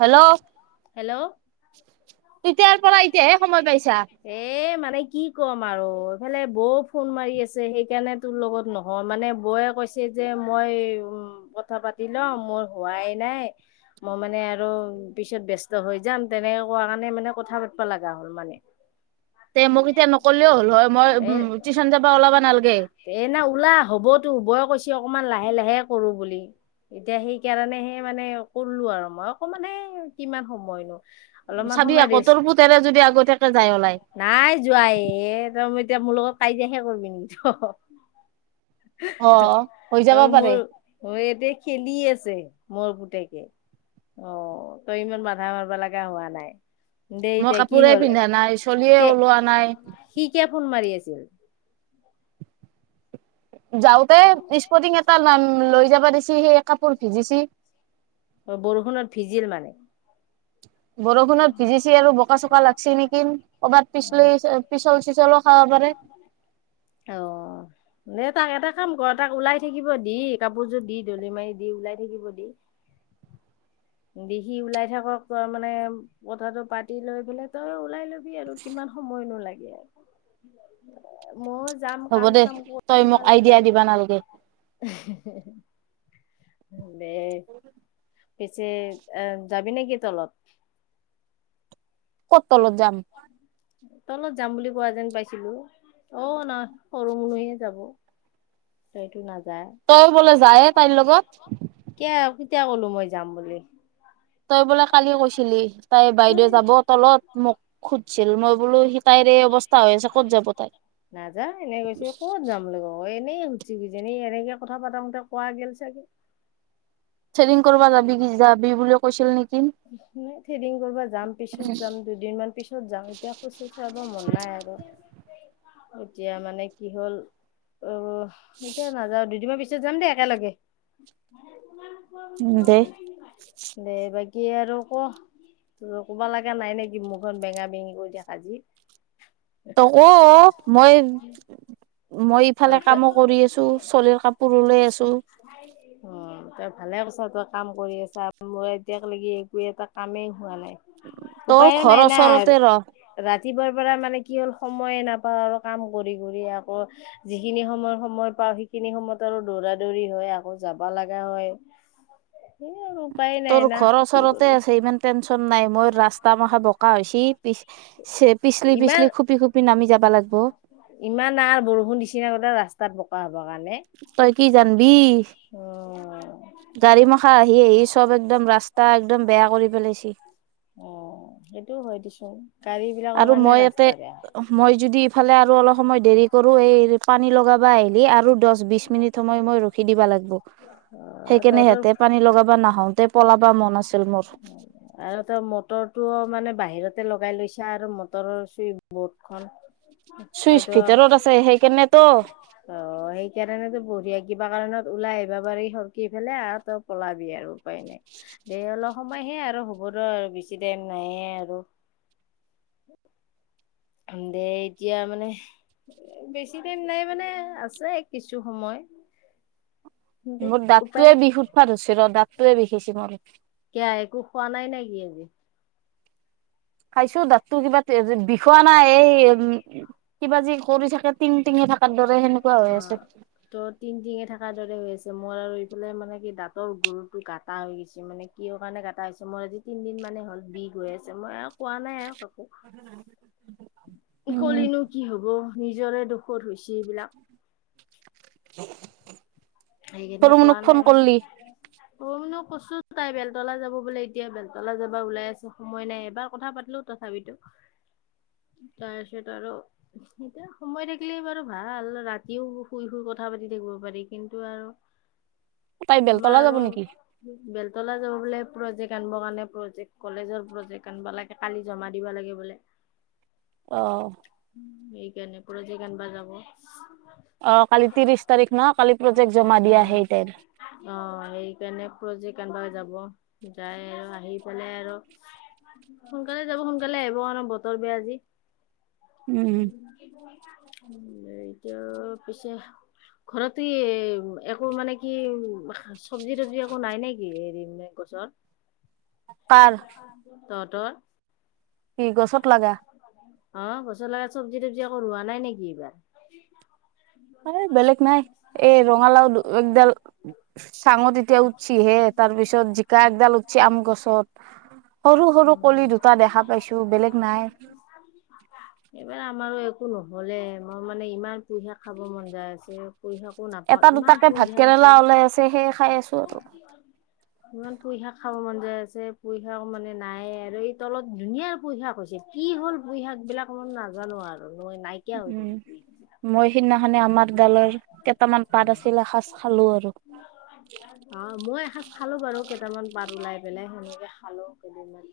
Hello hello তেতিয়াৰ পৰা এতিয়াহে সময় পাইছা এ মানে কি কম আৰু ইফালে বৌ ফোন মাৰি আছে, সেইকাৰণে তোৰ লগত নহয় মানে বৌৱে কৈছে যে মই উম কথা পাতি লওঁ। মোৰ হোৱাই নাই মই মানে আৰু পিছত ব্যস্ত হৈ যাম। তেনেকে কোৱা কাৰণে মানে কথা পাতিবা লগা হ'ল মানে। তে মোক এতিয়া নকলেও হ'ল হয় মই উ এ টিউশ্যন যাবা ওলাবা নালাগে। এ না ওলা হ'বতো বৌয় কৈছে অকমান লাহে লাহে কৰো বুলি, এতিয়া সেইকাৰণে হে মানে কৰলো আৰু মই অকমানানে কিমান সময়নো। অলপমান চাবি সময় আকৌ ৰেষ্ট, তোৰ পুতেৰে যদি আগতীয়াকে যাই ওলাই নাই যোৱাই এ' তেতিয়া মোৰ লগত কাজিয়হে কৰিবি নেকি? ত অ হৈ যাব অ' মোৰ পাৰে ইয়াতে খেলি আছে। মোৰ পুতেকে, অ' তই ইমান বাধা মাৰিব লগা হোৱা নাই। দে মই এতিয়া কি কাপোৰে হ'ল পিন্ধা নাই, চলিয়ে কে ওলোৱা নাই সি কিয় ফোন মাৰি আছিল। যাওঁতে স্পটিং এটা লৈ যাবা দিছে, সেই কাপোৰ ভিজিছে অ' বৰষুণত ভিজিল মানে? বৰষুণত ভিজিছে আৰু বোকা চোকা লাগিছে নেকি। ক'বাত পিছলি পিছল চিছলো খাব পাৰে। অ দে তাক এটা কাম কৰ তাক ওলাই থাকিব দি, কাপোৰযোৰ দি ধলি মাৰি দি ওলাই থাকিব দি। দেখি ওলাই থাকক তই মানে কথাটো পাতি লৈ পেলাই তই ওলাই লবি। আৰু কিমান সময়নো লাগে আৰু, মই যাম, হ'ব কাম দে চাম তই কৰিম মোক আৰু আইডিয়া যায়। দিবা নালগে দে পিছে আহ যাবি নে কি তলত? ক'ত অত তলত যাম [unintelligible] তলত যাম বুলি কোৱা যেন পাইছিলো, অ' নহ সৰু মনুহে যাব। সেইটো নাজ তই বোলে যায়ে তাইৰ লগত। তিয়া ক'লো মই যাম বুলি। তই বোলে কালি কৈছিলি, তাই বাইদেউ তই যাব তলত মোক খুধছিল, মই বোলো সি তাইৰে এই অৱস্থা হৈ আছে ক'ত যাব তাই। নাযা এনেই কৈছে, ক'ত যাম বুলি ক এনে এনেই সুধচি কি যানি এনেকে কথা পাতাতে কোৱা গেল চাগে। চেলিং কৰিব যাবি কি যাবি বুলি কৈছিল নেকি। থেদিং কৰিবা যাম পিছত যাম দুদিনমান পিছত যাম, এতিয়া খোজ চোজ কাঢ়বৰ মন নাই আৰু। এতিয়া মানে কি হ'ল অ এতিয়া নাযাওঁ, দুদিনৰমান পিছত যাম দেই একেলগে। উ দে দে বাকী আৰু ক তোৰ ক'বা লগা নাই নেকি মুখখন বেঙা বেঙি কৰি থাকা যি। তই ক' মই মই অ ইফালে তই কামো কৰি আছো, চলিৰ কাপোৰ লৈ আছো উ তই ভালে কৈছা তই কাম কৰি আছা মই এতিয়াক লাগি এটা কামেই হোৱা নাই, তোৰ উপায়ো ঘৰৰ নাই না। ওচৰতে ৰা ৰ ৰাতি পোৱাৰ পৰা মানে কি হ'ল সেইখিনি [unintelligible] তোৰ না ঘৰৰ কি ওচৰতে কৰিবি আছে ইমান টেনচন নাই মই ৰাস্তা মাশা বোকা হৈছি পি পিছলি ইমান পিছলি খুপি খুপি নামি যাবা লাগিব। ইমান ন বৰষুণ দিচিনা গতেই ৰাস্তাত ব তই কি জানবি উম। গাড়ী মাখা আহি আহি চব একদম ৰাস্তা একদম বেয়া কৰি পেলাইছে। অ' সেইটো হয় দিছোন। আৰু মই ইয়াতে মই যদি ইফালে আৰু অলপ সময় দেৰি কৰো এই পানী লগাবা আহিল। আৰু দহ বিশ মিনিট সময় মই ৰখি দিবা লাগিব অ', সেইকাৰনে তহঁতৰ সিহতে পানী লগাব নাহওঁ আৰু তেওঁ মটৰটো মানে বাহিৰত ততে লগাই লৈছা আৰু মটৰৰ চুইচ বৰ্ডখন চুইচ সেইটো ভিতৰত আছে সেইকাৰণে তো ো [unintelligible] বঢ়িয়া কিবা কাৰণত ওলাই আহিব পাৰি সৰকি পেলাই আৰু তই পলাবি আৰু উপায় নাই অলপ সময়হে আৰু হ'বতো আৰু বেছি টাইম নাই আৰু দে এতিয়া মানে বেছি দিন নাই মানে আছে কিছু সময় দে মোৰ উপায় দাঁতটোৱে বিষ উঠিব ধৰিছে ৰ দাঁতটোয়ে বিষাইছে মোৰ কিয় একো খোৱা নাই নেকি আজি খাইছো দাতটো কিবা বিষোৱা নাই এই উম কিবা যি কৰি থাকে টিং টিঙে থাকাত অ ত' তিনটিঙে থকাৰ দৰে হৈ আছে মোৰ আৰু বোলে মানে কি দাঁতৰ গৰুতটো [unintelligible] গাটা হৈ গৈছে মানে কি কাৰণে গাটা হৈছে মোৰ আজি তিনদিন মানে হ'ল বিষ গৈ আছে মই কোৱা নাই আৰু কাকো উম কলিনো কি হব নিজৰে দুখত হৈছে বিলাক হ সেইখিনিয় কোৱা নাই ম কছো তাই বেলতলা যাব বোলে এতিয়া বেলতলা যাবা ওলাই আছো সময় নাই এবাৰ কথা পাতিলো তথাপিতো [unintelligible] তাৰপিছত আৰু এতিয়া সময় থাকিলে বাৰু ভাল ৰাতিও শুই শুই কথা পাতি শুব পাৰি কিন্তু তাই আৰু আমাৰ বেলতলা যাব আৰু নেকি বেল তলা যাব বোলে প্ৰজেক্ট আনিব কাৰণে প্ৰজেক্ট কলেজৰ প্ৰজেক্ট আনিব লাগে কালি জমা দিব লাগে বোলে। আহ কেনে [unintelligible] প্ৰজেক্ট আনিব যাব অ কালি ত্ৰিশ তাৰিখ ন কালি প্ৰজেক্ট জমা অ দিয়া সেই তাইৰ অ সেইকাৰণে প্ৰজেক্ট বা যাব যাই আৰু আহি পেলাই আৰু সোনকালে যাব সোনকালে আহিব আৰু বতৰ বেয়া আজি উম এতিয়া পিছে ঘৰত স [unintelligible] একো মানে কি চব্জি তবজি একো নাই নে কি হেৰি বোলে গছত পাৰ তহঁতৰ কি গছত লগা অ পছলা চবজি তবজি আকো ৰোৱা নাই নেকি এইবাৰ অ বেলেগ নাই এই ৰঙালাও একডাল চাঙত এতিয়া উঠছি হে তাৰ পিছত জিকা একডাল উঠছি আম গছত সৰু সৰু কলি দুটা দেখা পাইছো বেলেগ নাই এইবাৰ আমাৰো একো নহ'লে মই মানে ইমান পুহে খাব মন যায় আছে পুঁই শাকো নাপাওঁ এটা ইমান দুটাকে পুঁই ভাত শাক আছিল কেৰেলা ওলাই আছে সেইয়ে খাই আছো আৰু ইমান পুই শাক খাব মন যায় আছে পুই শাক মানে নাই আৰু এই তলত ধুনীয়া পুই শাক হৈছে। কি হ'ল পুই শাক বিলাক মই নাজানো আৰু মই নাইকিয়া হৈ উম শাকবিলাক মই সিদিনাখে আমাৰ গালৰ কেইটামান পাট আছিল এসাঁজ খালোঁ আৰু। অ', মই এসাঁজ চালো বাৰু কেইটামান পাট উলাই পেলাই সেনেকে খালো কেইদিনমান।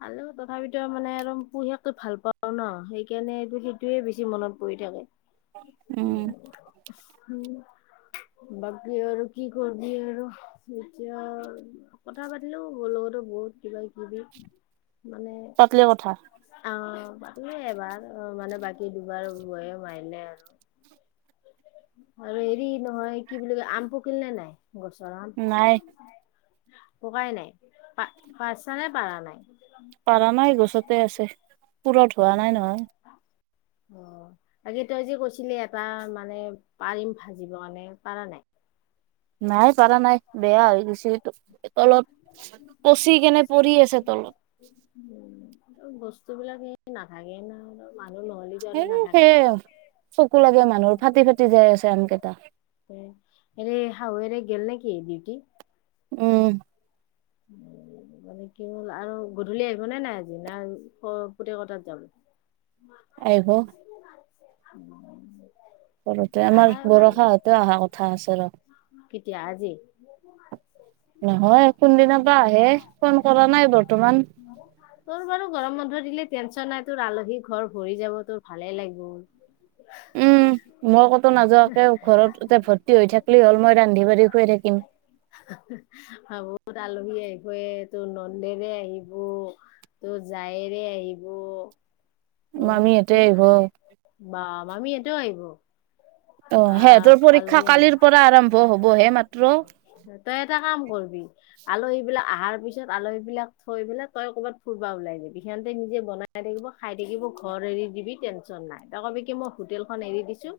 ভাল তথাপিতো মানে আৰু পুহিয়ৈ ভাল পাওঁ ন' সেইকাৰণে সেইটোৱে বেছি মনত পৰি থাকে। উম বাকী আৰু কি কৰ আৰু এতিয়া কথা পাতিলেও বও [unintelligible] লগতো বহুত কিবা কিবি মানে পাতলি কথা আহ পাতিলোঁ এবাৰ মানে বাকী দুবাৰ বয়ে মাৰিলে আৰু। আৰু হেৰি নহয় কি বুলি কয় আম পকিল নে নাই? গছৰ আম। নাই ককাই নাই প পাৰছা নে পাৰা নাই? পাৰা নাই গছতে আছে পুৰত হোৱা নাই নহয়। অ' বাকি তই যে কৈছিলি এটা মানে পাৰিম ভাজিবৰ কাৰণে পাৰা নাই? [inaudible] নাই পাৰা নাই বেয়া হৈ গৈছে সেইটো। আছে তলত উম, বস্তুবিলাক সেই নাথাকে না মানুহ নহ'লেতো হে আৰু নাথাকে সেই আৰু। চকু লাগে মানুহৰ ফাটি ফাটি যাই আছে আমকেইটা। হেৰি শাহুৱেৰে গেল নেকি ডিউটি? উম, উম, মানে কি হ'ল আৰু গধূলি আহিব নে নাই আজি না পুতেকৰ তাত যাব। [inaudible] আহিব সৰুতে আমাৰ আহাই ভাল বৰষা হতে অহা কথা আছে ৰ। কেতিয়া আজি? নহয় কোনদিনা বা আহে ফোন কৰা নাই বৰ্তমান। তোৰ বাৰু গৰম বন্ধ দিলে টেনচন নাই তোৰ আলহী ঘৰ ভৰি যাব তোৰ ভালে লাগিব। উম [inaudible] মই কতো নাযোৱাকে ঘৰত এ ভৰ্তি হৈ থাকিলেই হ'ল, মই ৰান্ধি বাঢ়ি খুৱাই থাকিম। ভাবোঁ তোৰ আলহী আহিব তোৰ নন্দেৰে আহিব। ত' যায়েৰে আহিব। উম, মামীহঁতে আহিব অ কিমান বা মামিহঁতেও আহিব। অ', আহ সিহঁতৰ পৰীক্ষা আলহী আহিলে কালিৰ পৰা আৰম্ভ হবহে মাত্ৰ। তই এটা কাম কৰবি আলহী বিলাক আহাৰ পিছত আলহী বিলাক থৈ পেলাই, তই ক'ৰবাত ফুুৰবা ওলাই যাবি সিহঁতে নিজে বনাই থাকিবি খাই থাকিব ঘৰ এৰি দিবি টেনচন নাই, তৈ কবি কি মই হোটেলখন এৰি দিছো।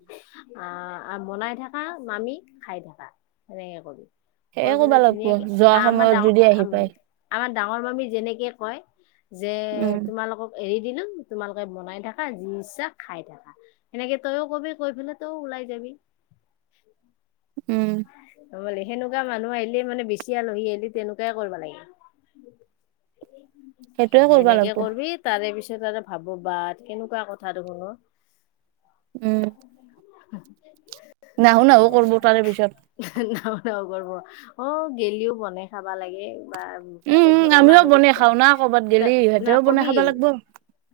আ, বনাই থাকা মামি খাই থাকা সেনেকে কবি। সেয়ে কৈ পেলে ক'বা লাগব ধুনীয়াকে যোৱা আমাৰ সময়ত ডা যদি আহি পায় আমাৰ ডাঙৰ মামি যেনেকে কয় যে উম তোমালোকক এৰি দিলো তোমালোকে বনাই থাকা যি ইচ্ছা খাই থাকা সেনেকে তইয়ো কবি কৈ পেলাই তইয়ো ওলাই যাবি। উম, সেনেকুৱা মানুহ আহিলে মানে বেচি আলহী আহিলি তেনেকুৱাই কৰবা লাগে। সেইটোয়ে কৰবা সেনেকে লাগব কৰবি তাৰে পিছত তাতে ভাব বা কেনেকুৱা কথা দেখোন অ, উম, [inaudible] নাহো নাাহো কৰব তাৰে পিছত ৰ অ' গেলিও বনাই খাবা লাগে। বা উম সিহঁতে উম ঘৰৰ আমিও মানুহ বনাই খাও না কৰ'বাত গেলি কিইতে ন ইহঁতেও বনাই কবি খাবা লাগব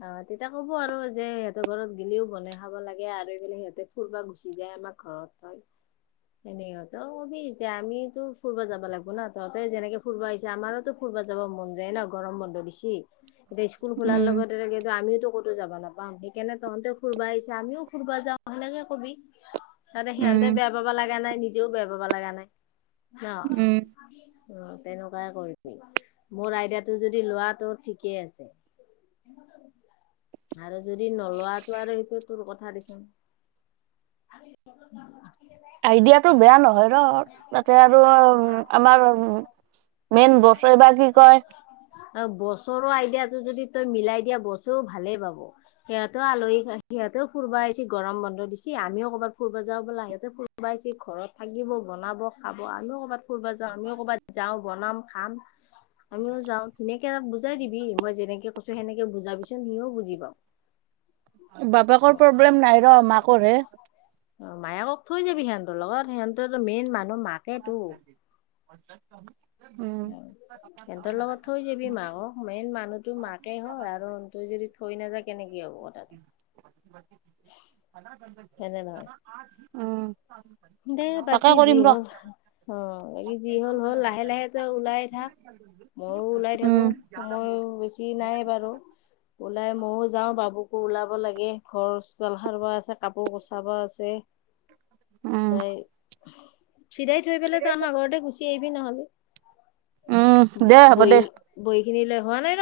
অ' তেতিয়া ক'ব আৰু যে সিহঁত ঘৰত গিলিও বনাই খাব লাগে, আৰু এইফালে সিহঁতে ফুৰব গুচি যায়। আমাক ঘৰত থয়। [unintelligible] সেইনেকা তই কবি যে আমিয়োতো ফুৰবা যাব লাগব না, তহঁতি যেনেকৈ ফুৰবা আহিছা আমাৰোতো ফুৰবা মন যায় ন গৰম বন্ধ দিছি, এতিয়া স্কুল খোলাৰ উম লগ [unintelligible] আমিওতো যাবা নাপাওঁ সেইকাৰণে তহঁতে ফুুৰবা আহিছে আমিও ফুুৰবা যাওঁ সেনেকে কবি। ততে উম সিহঁতে বেয়া পাবা লগা নাই নিজেও বেয়া পাবা লগা নাই ন' উম অ', তেনেকুৱাই কৰিবি মোৰ আইডিয়াটো যদি লোৱা তো ঠিকেই আছে। আৰু যদি নলোৱাটো আৰু সেইটো তোৰ কথা দিচোন। [unintelligible] আইডিয়াতটো বেয়া নহয় ৰ তাতে আৰু আমাৰ উ মেইন বছে বা কি কয়? অ' বছৰৰে আইডিয়াটো যদি তই মিলাই দিয়া, বছৰেও ভালেই পাব, সিহঁতেও আলহী সিহঁত ও ফুৰবা আহিছে গৰম বন্ধ দিছে, আমিও ক'ৰবাত ফুৰব যাওঁ বলাহ হেৰি ফুৰব সোমাইছে ঘৰত থাকিব বনাব খাব আমিও কবাই ফুৰব যাওঁ আমিও কৰ'ৰবাত যাওঁ, বনাম খাম। আমিও যাওঁ ধুনীয়াকে তাক বুজাই দিবি, মই যেনেকে কৈছো সেনেকে বুজাইদিবিচোন সিও বুজি পাব। [unintelligible] বাপেক প্ৰব্লেম নাই ৰ মাকৰহে তই যাবি সিহঁতৰ লগত সিহঁতো মেইন মানুহ মাকেতো। [unintelligible] সিহঁতৰ লগত থৈ যাবি মাকক মেইন মানুহতটো মাকে হয় আৰু তই যদি থৈ নাযায় কেনেক হ'ব পাত। হয়নে নহয়? উম। দে তাকে বাকি যি কৰিম ৰ হ'ল। অ' বাকী যি হ'ল হ'ল লাহে লাহে ত ওলাই থাক ময়ো ওলাই থাকো উম সময়ো বেছি নাই বাৰু ওলাই ময়ো যাওঁ বাবুকো ওলাব লাগে ঘৰ চোতাল সাৰিব আছে কাপোৰ কচাব আছে। উম তই চিধাই থৈ পেলাই তই আমাৰ ঘৰতে গুচি আহিবি নহ'লে। উম, দে হ'ব দে। কিনিলে হোৱা নাই ৰ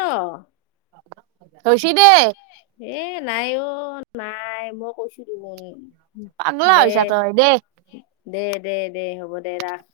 হৈছেদে এ নাই অ' নাই মই কৈছো দেখোন। পাগলা দে হয়ৈছা তই দে দে দে দে দে হ'ব দে ৰাস।